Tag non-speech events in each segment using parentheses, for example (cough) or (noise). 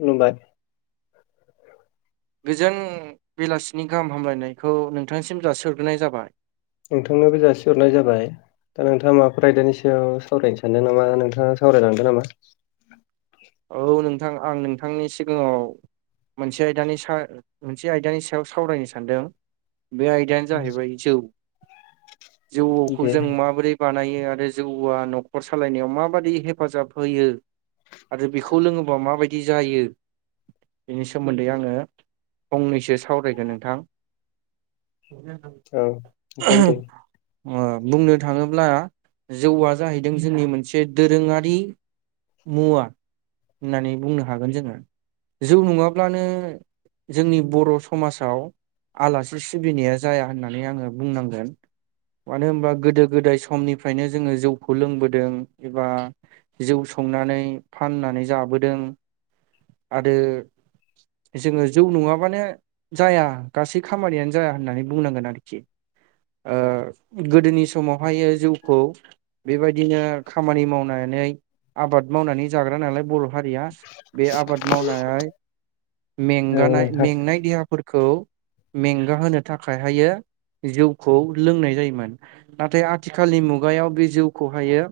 खुलुमबाय। गोजोन बेलासिनि गाहाम हामलायनायखौ नोंथांनिसिम जासिहरग्रोनाय जाबाय। नोंथांनो जासिहरनाय जाबाय। दा नोंथाङा माबाफोर आयदानि सायाव सावरायनो सानदों नामा नोंथाङा सावरायलांदो नामा? औ नोंथां आं नोंथांनि सिगाङाव मोनसे आयदानि सा मोनसे आयदानि सायाव सावरायनो सानदों बे आय दायानो जाहैबाय जौ जौखौ दे जों माबोरै बानायो आरो जौआ न'खर सालायनायाव माबाददि हेफाजाब होयो आरो बेखौ लोङोबा माबायदि जायो। बेनि सोमोन्दै आङो फंनैसो सावरायगोन नोंथां (unintelligible) औ नोंथां दे। अ बुंनो थाङोब्ला जौआ जाहैदों जोंनि मोनसे दोरोङारि मुवा होननानै बुंनो हागोन जोङो जौ नङाब्लानो जोंनि बर' समाजाव आलासि सिबिनाया जाया होननानै आङो बुंनांगोन। मानो होनबा गोदो गोदाय समनिफ्रायनो जोङो जौखौ लोंबोदों एबा जौ संनानै फाननानै जाबोदों आरो जोङो जौ नङाबानो जाया गासै खामानियानो जाया होननानै बुंनांगोन आरोखि ओ गोदोनि समावहाय जिउखौ बेबायदिनो खामानि मावनानै आबाद मावनानै जाग्रा नालाय बर' हया बे आबाद मावनाय औ मेंगानाय नोंथां मेंनाय देहा खौ मेंगा होनो थाखायहायो जौखौ लोंनाय जायोमोन नाथाय आथिखालनि मुगायाव बे जौखौहायो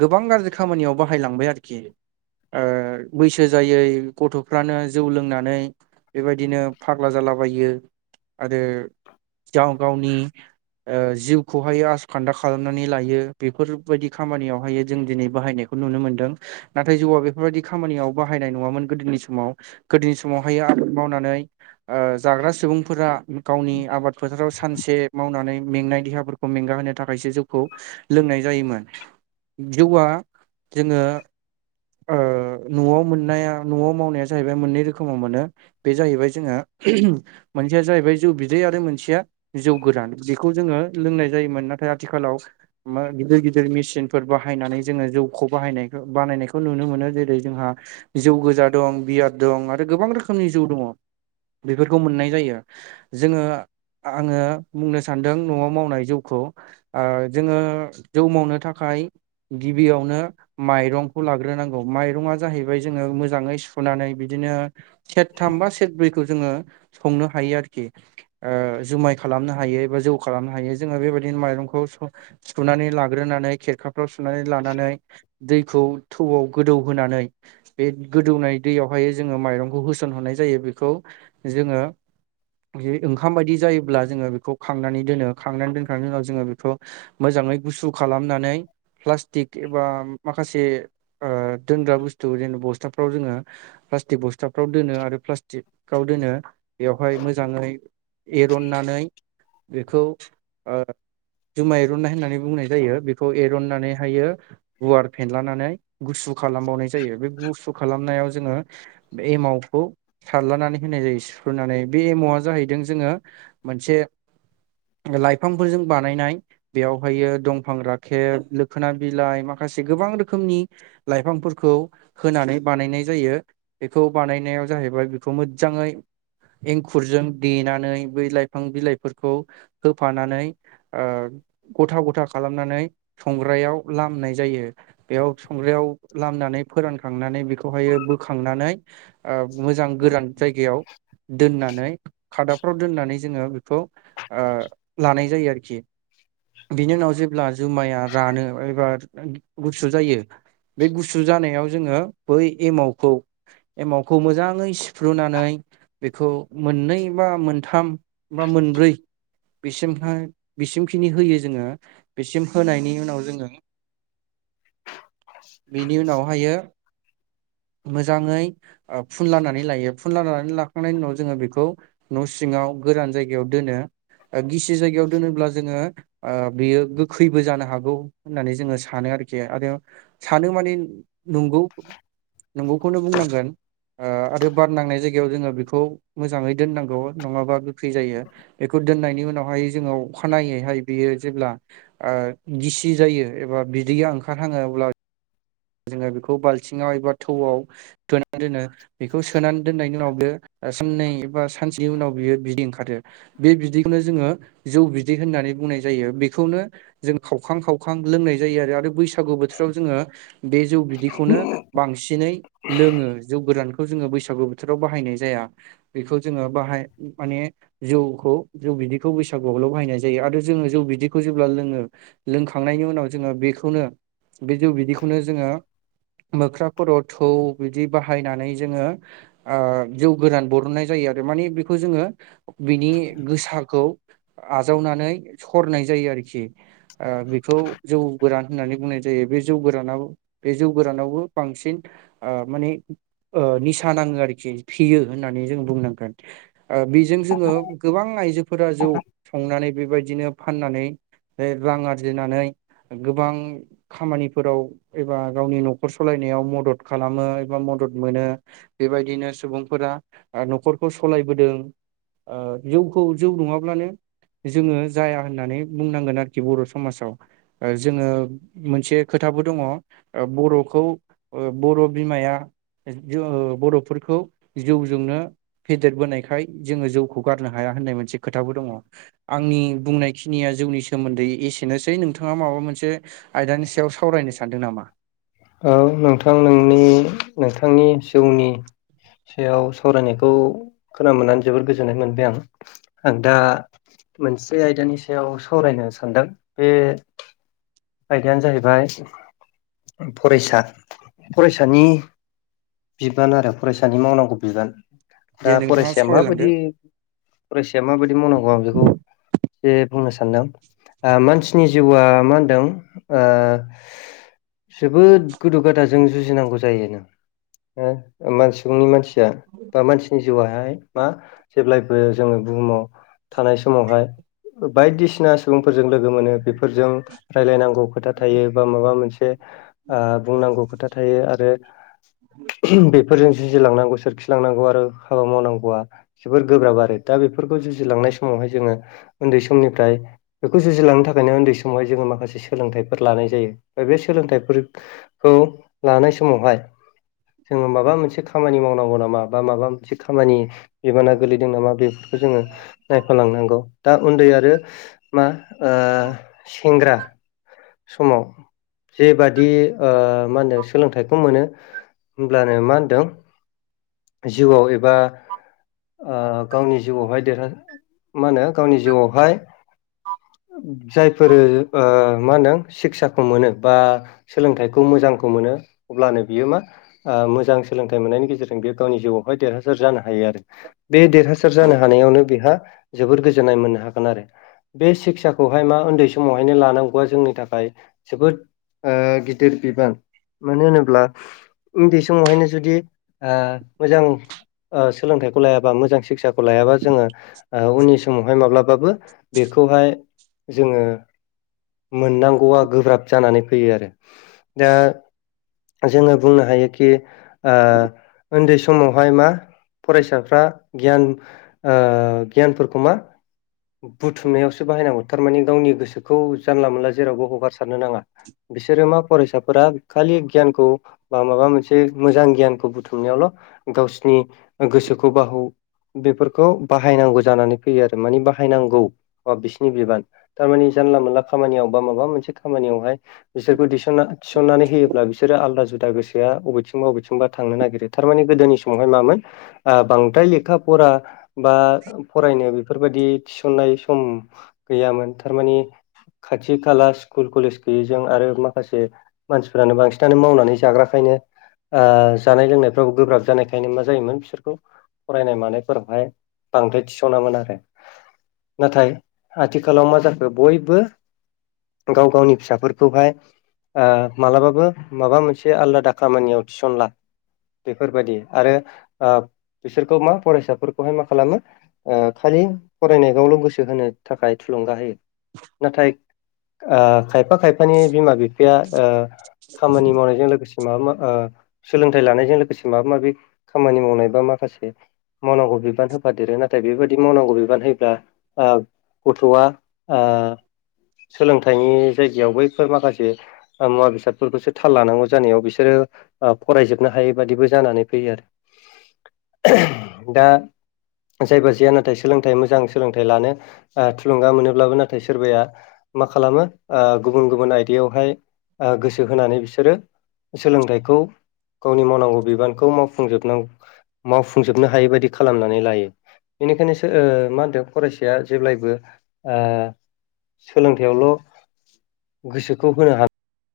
गोबां गाज्रि खामानियाव बाहायलांबाय आरोखि आरोखि बैसो जायै गथ'फ्रानो जौ लोंनानै बेबायदिनो फाग्ला जालाबायो आरो गाव गावनि जिउखौहायो आस खान्दा खालामनानै लायो बेफोरबायदि खामानियावहायो जों दिनै बाहायनायखौ खौ नुनो मोन्दों नाथाय जौआ बेफोरबायाददि खामानियाव बाहायनाय नङामोन गोदोनि समाव गोदोनि समावहाय आबाद मावनानै जाग्रा सुबुंफोरा गावनि आबाद फोथाराव सानसे मावनानै मेंनाय देहाफोरखौ मेंगााहो थाखायसो जोंखौ लोंनाय जायोमोन जौआ जोङो न'आव मोननाया न'आव मावनाया जाहैबाय मोननै रोखोमाव मोनो। बे जाहैबाय जोंहा मोनसेया जाहैबाय जौ बिदै आरो मोनसेया जौ गोदान बेखौ जोङो लोंनाय जायोमोन नाथाय आथिखालाव गिदिर गिदिर मेसििन फोर बाहायनानै जोङो जौखौ बाहायनाय बानायनायखौ खौ नुनो मोनो जेरै जोंहा जौ गोजा दं बियाद दं आरो गोबां रोखोमनि जौ दङ बेफोरखौ मोननाय जायो जोङो आङो बुंनो सानदों न'आव मावनाय जौखौ जोङो जौ मावनो थाखाय गिबियावनो माइरं खौ लाग्रोनांगौ माइरङा जाहैबाय जोङो मोजाङै सुनानै बिदिनो सेथथाम बा सेथब्रैखौ जोङो संनो हायो आरोखि जुमाय खालामनो हायो एा जौ खालामनो हायो जोङो बेबायदिनो माइरंखौ सुनानै लाग्रोनानै खेरखाफ्राव सुनानै लानानै दैखौ थौआव गोदौ होनोनानै बे गोदौनाय दैयावहाय जोङो माइरंखौ होसनहरनाय जायो बेखौ जोङो ज ओंखाम बायदि जायोब्ला जोङो बेखौ खांनानै दोनो खांनानै दोनखांनायनि उनाव जोङो बेखौ मोजाङै गुसु खालामनानै प्लास्टिक एबा माखासे दोनग्रा बुस्थु जेन बस्थाफ्राव जोङो प्लास्टिक बस्थाफ्राव दोनो आरो प्लास्टिक गाव दोनो बेवहाय मोजाङै एरननानै बेखौ जुमाय एरननाय होननानै बुंनाय जायो बेखौ एरननानैहायो गुवार फेनलानानै गुसु खालामबावनाय जायो बे गुसु खालामनायाव जोङो बे एमावखौ सारलनानै होनाय जायो सुफ्रुनानै बे एमावा जाहैदों जोङो मोनसे लाइफांफोरजों बानायनाय बेयावहायो दंफां राखेब लोखोना बिलाइ माखासे गोबां रोखोमनि लाइफांफोरखौ होनानै बानायनाय जायो बेखौ बानायनायाव जाहैबाय बेखौ मोजाङै एंखुरजों देनानै बै लाइफां बिलाइफोरखौ होफानानै गथा गथा खालामनानै संग्रायाव लामनाय जायो बेयाव संग्रायाव लामनानै फोरानखांनानै बेखौहायो बोखांनानै मोजां गोरान जायगायाव दोननानै खादाबफ्राव दोननानै जोङो बेखौ लानाय जायो आरोखि बिनि उनाव जेब्ला जुमाया रानो एबा गुसु जायो। बे गुसु जानायाव जोङो बै एमावखौ एमावखौ मोजाङै सिफ्रुनानै बेखौ मोननै बा मोनथाम बा मोनब्रै बिसिमहा बिसिमखिनि होयो जोङो बिसिम होनायनि उनाव जोङो बेनि उनावहाय मोजाङै फुल लानानै लायो फुल लानानै ला खांनायनि उनाव जोङो बेखौ न' सिङाव गोरान जायगायाव दोनो। गिसि जायगायाव दोनोब्ला जोङो। बेयो गोखैबो जानो हागौ होननानै जोङो सानो आरोखि आरो। सानो माने नंगौ। नंगौखौनो बुंनांगोन आरो बार नांनाय जायगायाव जोङो बेखौ मोजाङै दोननांगौ नङाबा बख्रि जायो बेखौ दोननायनि उनावहाय जोङो अखानायैहाय बियो जेब्ला गिसि जायो एबा बिदैया ओंखारहाङोब्ला जोङो बेखौ बाल्थिङाव एबा थौआव सोनानै दोनो बेखौ सोनानै दोननायनि उनाव बे साननै बबा सानसेनि उनाव बियो बिदि ओंखारदो बे बिदैखौनो जोङो जौ बिदै होननानै बुंनाय जायो बेखौनो। जों खावखां खावखां लोंनाय जायो आरो आरो बैसागु बोथोराव जोङो बे जौ बिदैखौनो बांसिनै लोङो जौ गोदानखौ जोङो बैसागु बोथोराव बाहायनाय जाया। बेखौ जोङो बाहाय माने जौखौ जौ बिदैखौ बैसागुआवलाव बाहायनाय जायो आरो जोङो जौ बिदैखौ जेब्ला लोङो लोंखांनायनि उनाव जोङो बेखौनो बे जौ बिदिखौनो जोङो मोख्रा खर' थौ बिदि बाहायनानै जोङो जौ गोदान बरननाय जायो आरो मानिे बेखौ जोङो बिनि गोसाखौ आजावनानै सरनाय जायो आरोखि बेखौ जौ गोरान होननानै बुंनाय जायो बे जौ गोरान बे जौ गोरानावबो बांसिन ओ मानि निसा नाङो आरोखि फियो होननानै जों बुंनांगोन बेजों जोङो गोबां आइजोफोरा जौ संनानै बेबायदिनो फाननानै रां आरजिनानै गोबां खामानिफोराव एबा गावनि न'खर सालायनायाव मदद खालामो एबा मदद मोनो बेबायदिनो सुबुंफोरा न'खरखौ सालायबोदों। जौखौ जौ नङाब्लानो जोङो जाया होननानै बुंनांगोन आरोखि बर' समाजाव जोङो मोनसे खोथाबो दङ। बर'खौ बर' बिमाया ज बर'फोरखौ जौजोंनो फेदेरबोनायखाय जोङो जौखौ गारनो हाया होननाय मोनसे खोथाबो दङ। आंनि बुंनायखिनिया जौनि सो सोमोन्दै एसेनोसै नोंथाङा माबा मोनसे आयदानि सायाव सावरायनो सानदों नामा। औ नोंथां नोंनि नोंथांनि जौनि सायाव सावरायनायखौ खोना मोननानै जोबोर गोजोननाय मोनबाय आं आं दा मोनसे आयदानि सायाव सावरायनो सानदों बे आयदायानो जाहैबाय फरायसा फरायसानि बिबान आरो फरायसानि मावनांगौ बिबान दे दा नोंथाङा फरायसाया सावरायलांदो माबायदि फरायसाया माबायदि मावनांगौ आं बेखौ जे बुंनो सानदों मानसिनि जिउआ मा होनदों। जोबोद गोदौ गाद जों जुजिनांगौ जायो नों मान सुबुंनि मानसि बा मानसिनि जिउहाय मा जेब्लायबो जोंङो बुहुमाव थानाय समावहाय बायदिसिना सुबुंफोरजों लोगो मोनो बेफोरजों रायलायनांगौ खोथा थायो बा माबा मोनसे आ बुंनांगौ खोथा थायो आरो बे फोरजों जुजिलांनांगौ सोरखिलांनांगौ आरो हाबा मावनांगौआ जोबोर गोब्राब आरो दा बेफोरखौ जुजिलांनाय समावहाय जोंङो उन्दै समनिफ्राय बेखौ जुजिलांनो थाखायनो उन्दै समावहाय जोंङो माखासे सोलोंथाइफोर लानाय जायो बे सोलोंथाइफोरखौ लानाय समावहाय जोंङो माबा मोनसे खामानि मावनांगौ नामा बा माबा मोनसे खामानि बिबाना गोलैदों नामा बेफोरखौ जोंङो नायफालांनांगौ दा उन्दै आरो मा ओ सेंग्रा समाव जेबादि ओमा होनदों सोलोंथाइखौ मोनो होमब्लानो मा होनदों जिउआव एबा ओ गावनि जिउआवहाय देरह मा होनो गावनि जिउआवहाय जायफोरो आ मा होनदों सिक्साखौ मोनो बा सोलोंथाइखौ मोजांखौ मोनो अब्लानो बियो मा ओ मोजां सोलोंथाइ मोननायनि गेजेरजों जों बे गावनि जिउआवहाय देरहासार जानो हायो आरो बे देरहासार जानो हानायावनो बेहा जोबोद गोजोननाय मोननो हागोन आरो बे सिक्साखौहाय मा उन्दै समावहायनो लानांगौआ जोंनि थाखाय जोबोद ओ गिदिर बिबान मानो होनोब्ला उन्दै समावहायनो जुदि ओ मोजां सोलोंथाइखौ लायाबा मोजां सिक्षसाखौ लायाबा जोंङो उननि समावहाय माब्लाबाबो बेखौहाय जोंङो मोननांगौआ गोब्राब जानानै फैयो आरो दा जोंङो बुंनो हायोखि उन्दै समावहाय मा फरायसाफ्रा गियान गियानफोरखौ मा बुथुमनायावसो बाहायनांगौ। थारमाने गावनि गोसोखौ जानला मोनला जेरावबो हगार सारनो नाङा बिसोरो मा फरायसाफोरा खालि गियानखौ बा माबा मोनसे मोजां गियानखौ बुथुमनायावल' गावसिनि ओ गोसोखौ बाहौ बेफोरखौ बाहायनांगौ जानानै फैयो आरो माने बाय बाहायनांगौ बा बिसिरनि बिबान। थारमानि जानला मोनला खामानियाव बा माबा मोनसे खामानियावहाय बिसोरखौना थिसननानै होयोब्ला बिसोरो आलादा जुदा गोसोआ बबेथिंबा बबेथिंबा थांनो नागिरो थारमाने गोदोनि समावहाय मामोन बांद्राय लेखा फरा बा फरायनो बेफोरबायादि थिसननाय सम गैयामोन थारमाने खाथि खाला स्कुल कलेज गैयैजों आरो माखासे मानसिफोरानो बांसिनानो मावनानै जाग्रााखायनो ओ जानाय लोंनायफ्राव गोब्राब जानायखायनो मा जायोमोन बिसोरखौ फरायनाय मानायफोरावहाय बांद्राय थिसनामोन आरो नाथाय आथिखालाव मा जाखो बयबो गाव गावनि फिसाफोरखौहाय ओ मालाबाबो माबा मोनसे आलादा खामानियाव थिसनला। बेफोरबायदि आरो ओ बिसोरखौ मा फरायसाफोरखौहाय मा खालामो आ खालि फरायनायखौावल' गोसो होनो थाखाय थुलुंगा होयो। नाथाय खायफा खायफा खायफानि बिमा बिफाया ओ खामानि मावनायजों लोगोसे माबा मा सोलोंथाइ लानायजों लोगोसे माबा माबि खामानि मावनाय बा माखासे मावनांगौ बिबान होफादेरो नाथाय बेबायाददि मावनांगौ बिबान हो दा ओ गथ'आ ओ सोलोंथाइनि जायगायाव बैफोर माखासे बा मुवा बेसादफोरखौसो थाल लानांगौ जानायाव बिसोरो फरायजोबनो हायै बादिबो जानानै फैयो आरो दा जायबा जाया नाथाय सोलोंथाइ मोजां सोलोंथाइ लानो ओ थुलुंगा मोनोब्लाबो नाथाय सोरबाया मा खालामो ओ गुबुन गुबुन आयदायावहाय ओ गोसो होनानै बिसोरो सोलोंथाइखौ गावनि मावनांगौ बिबानखौ मावफुंजोबनां मावफुंजोबनो हायै बादि खालामनानै लायो बेनिखायनोसो ओ मा होनदों फरायसाया जेब्लायबो ओ सोलोंथाइयावल' गोसोखौ होनो हा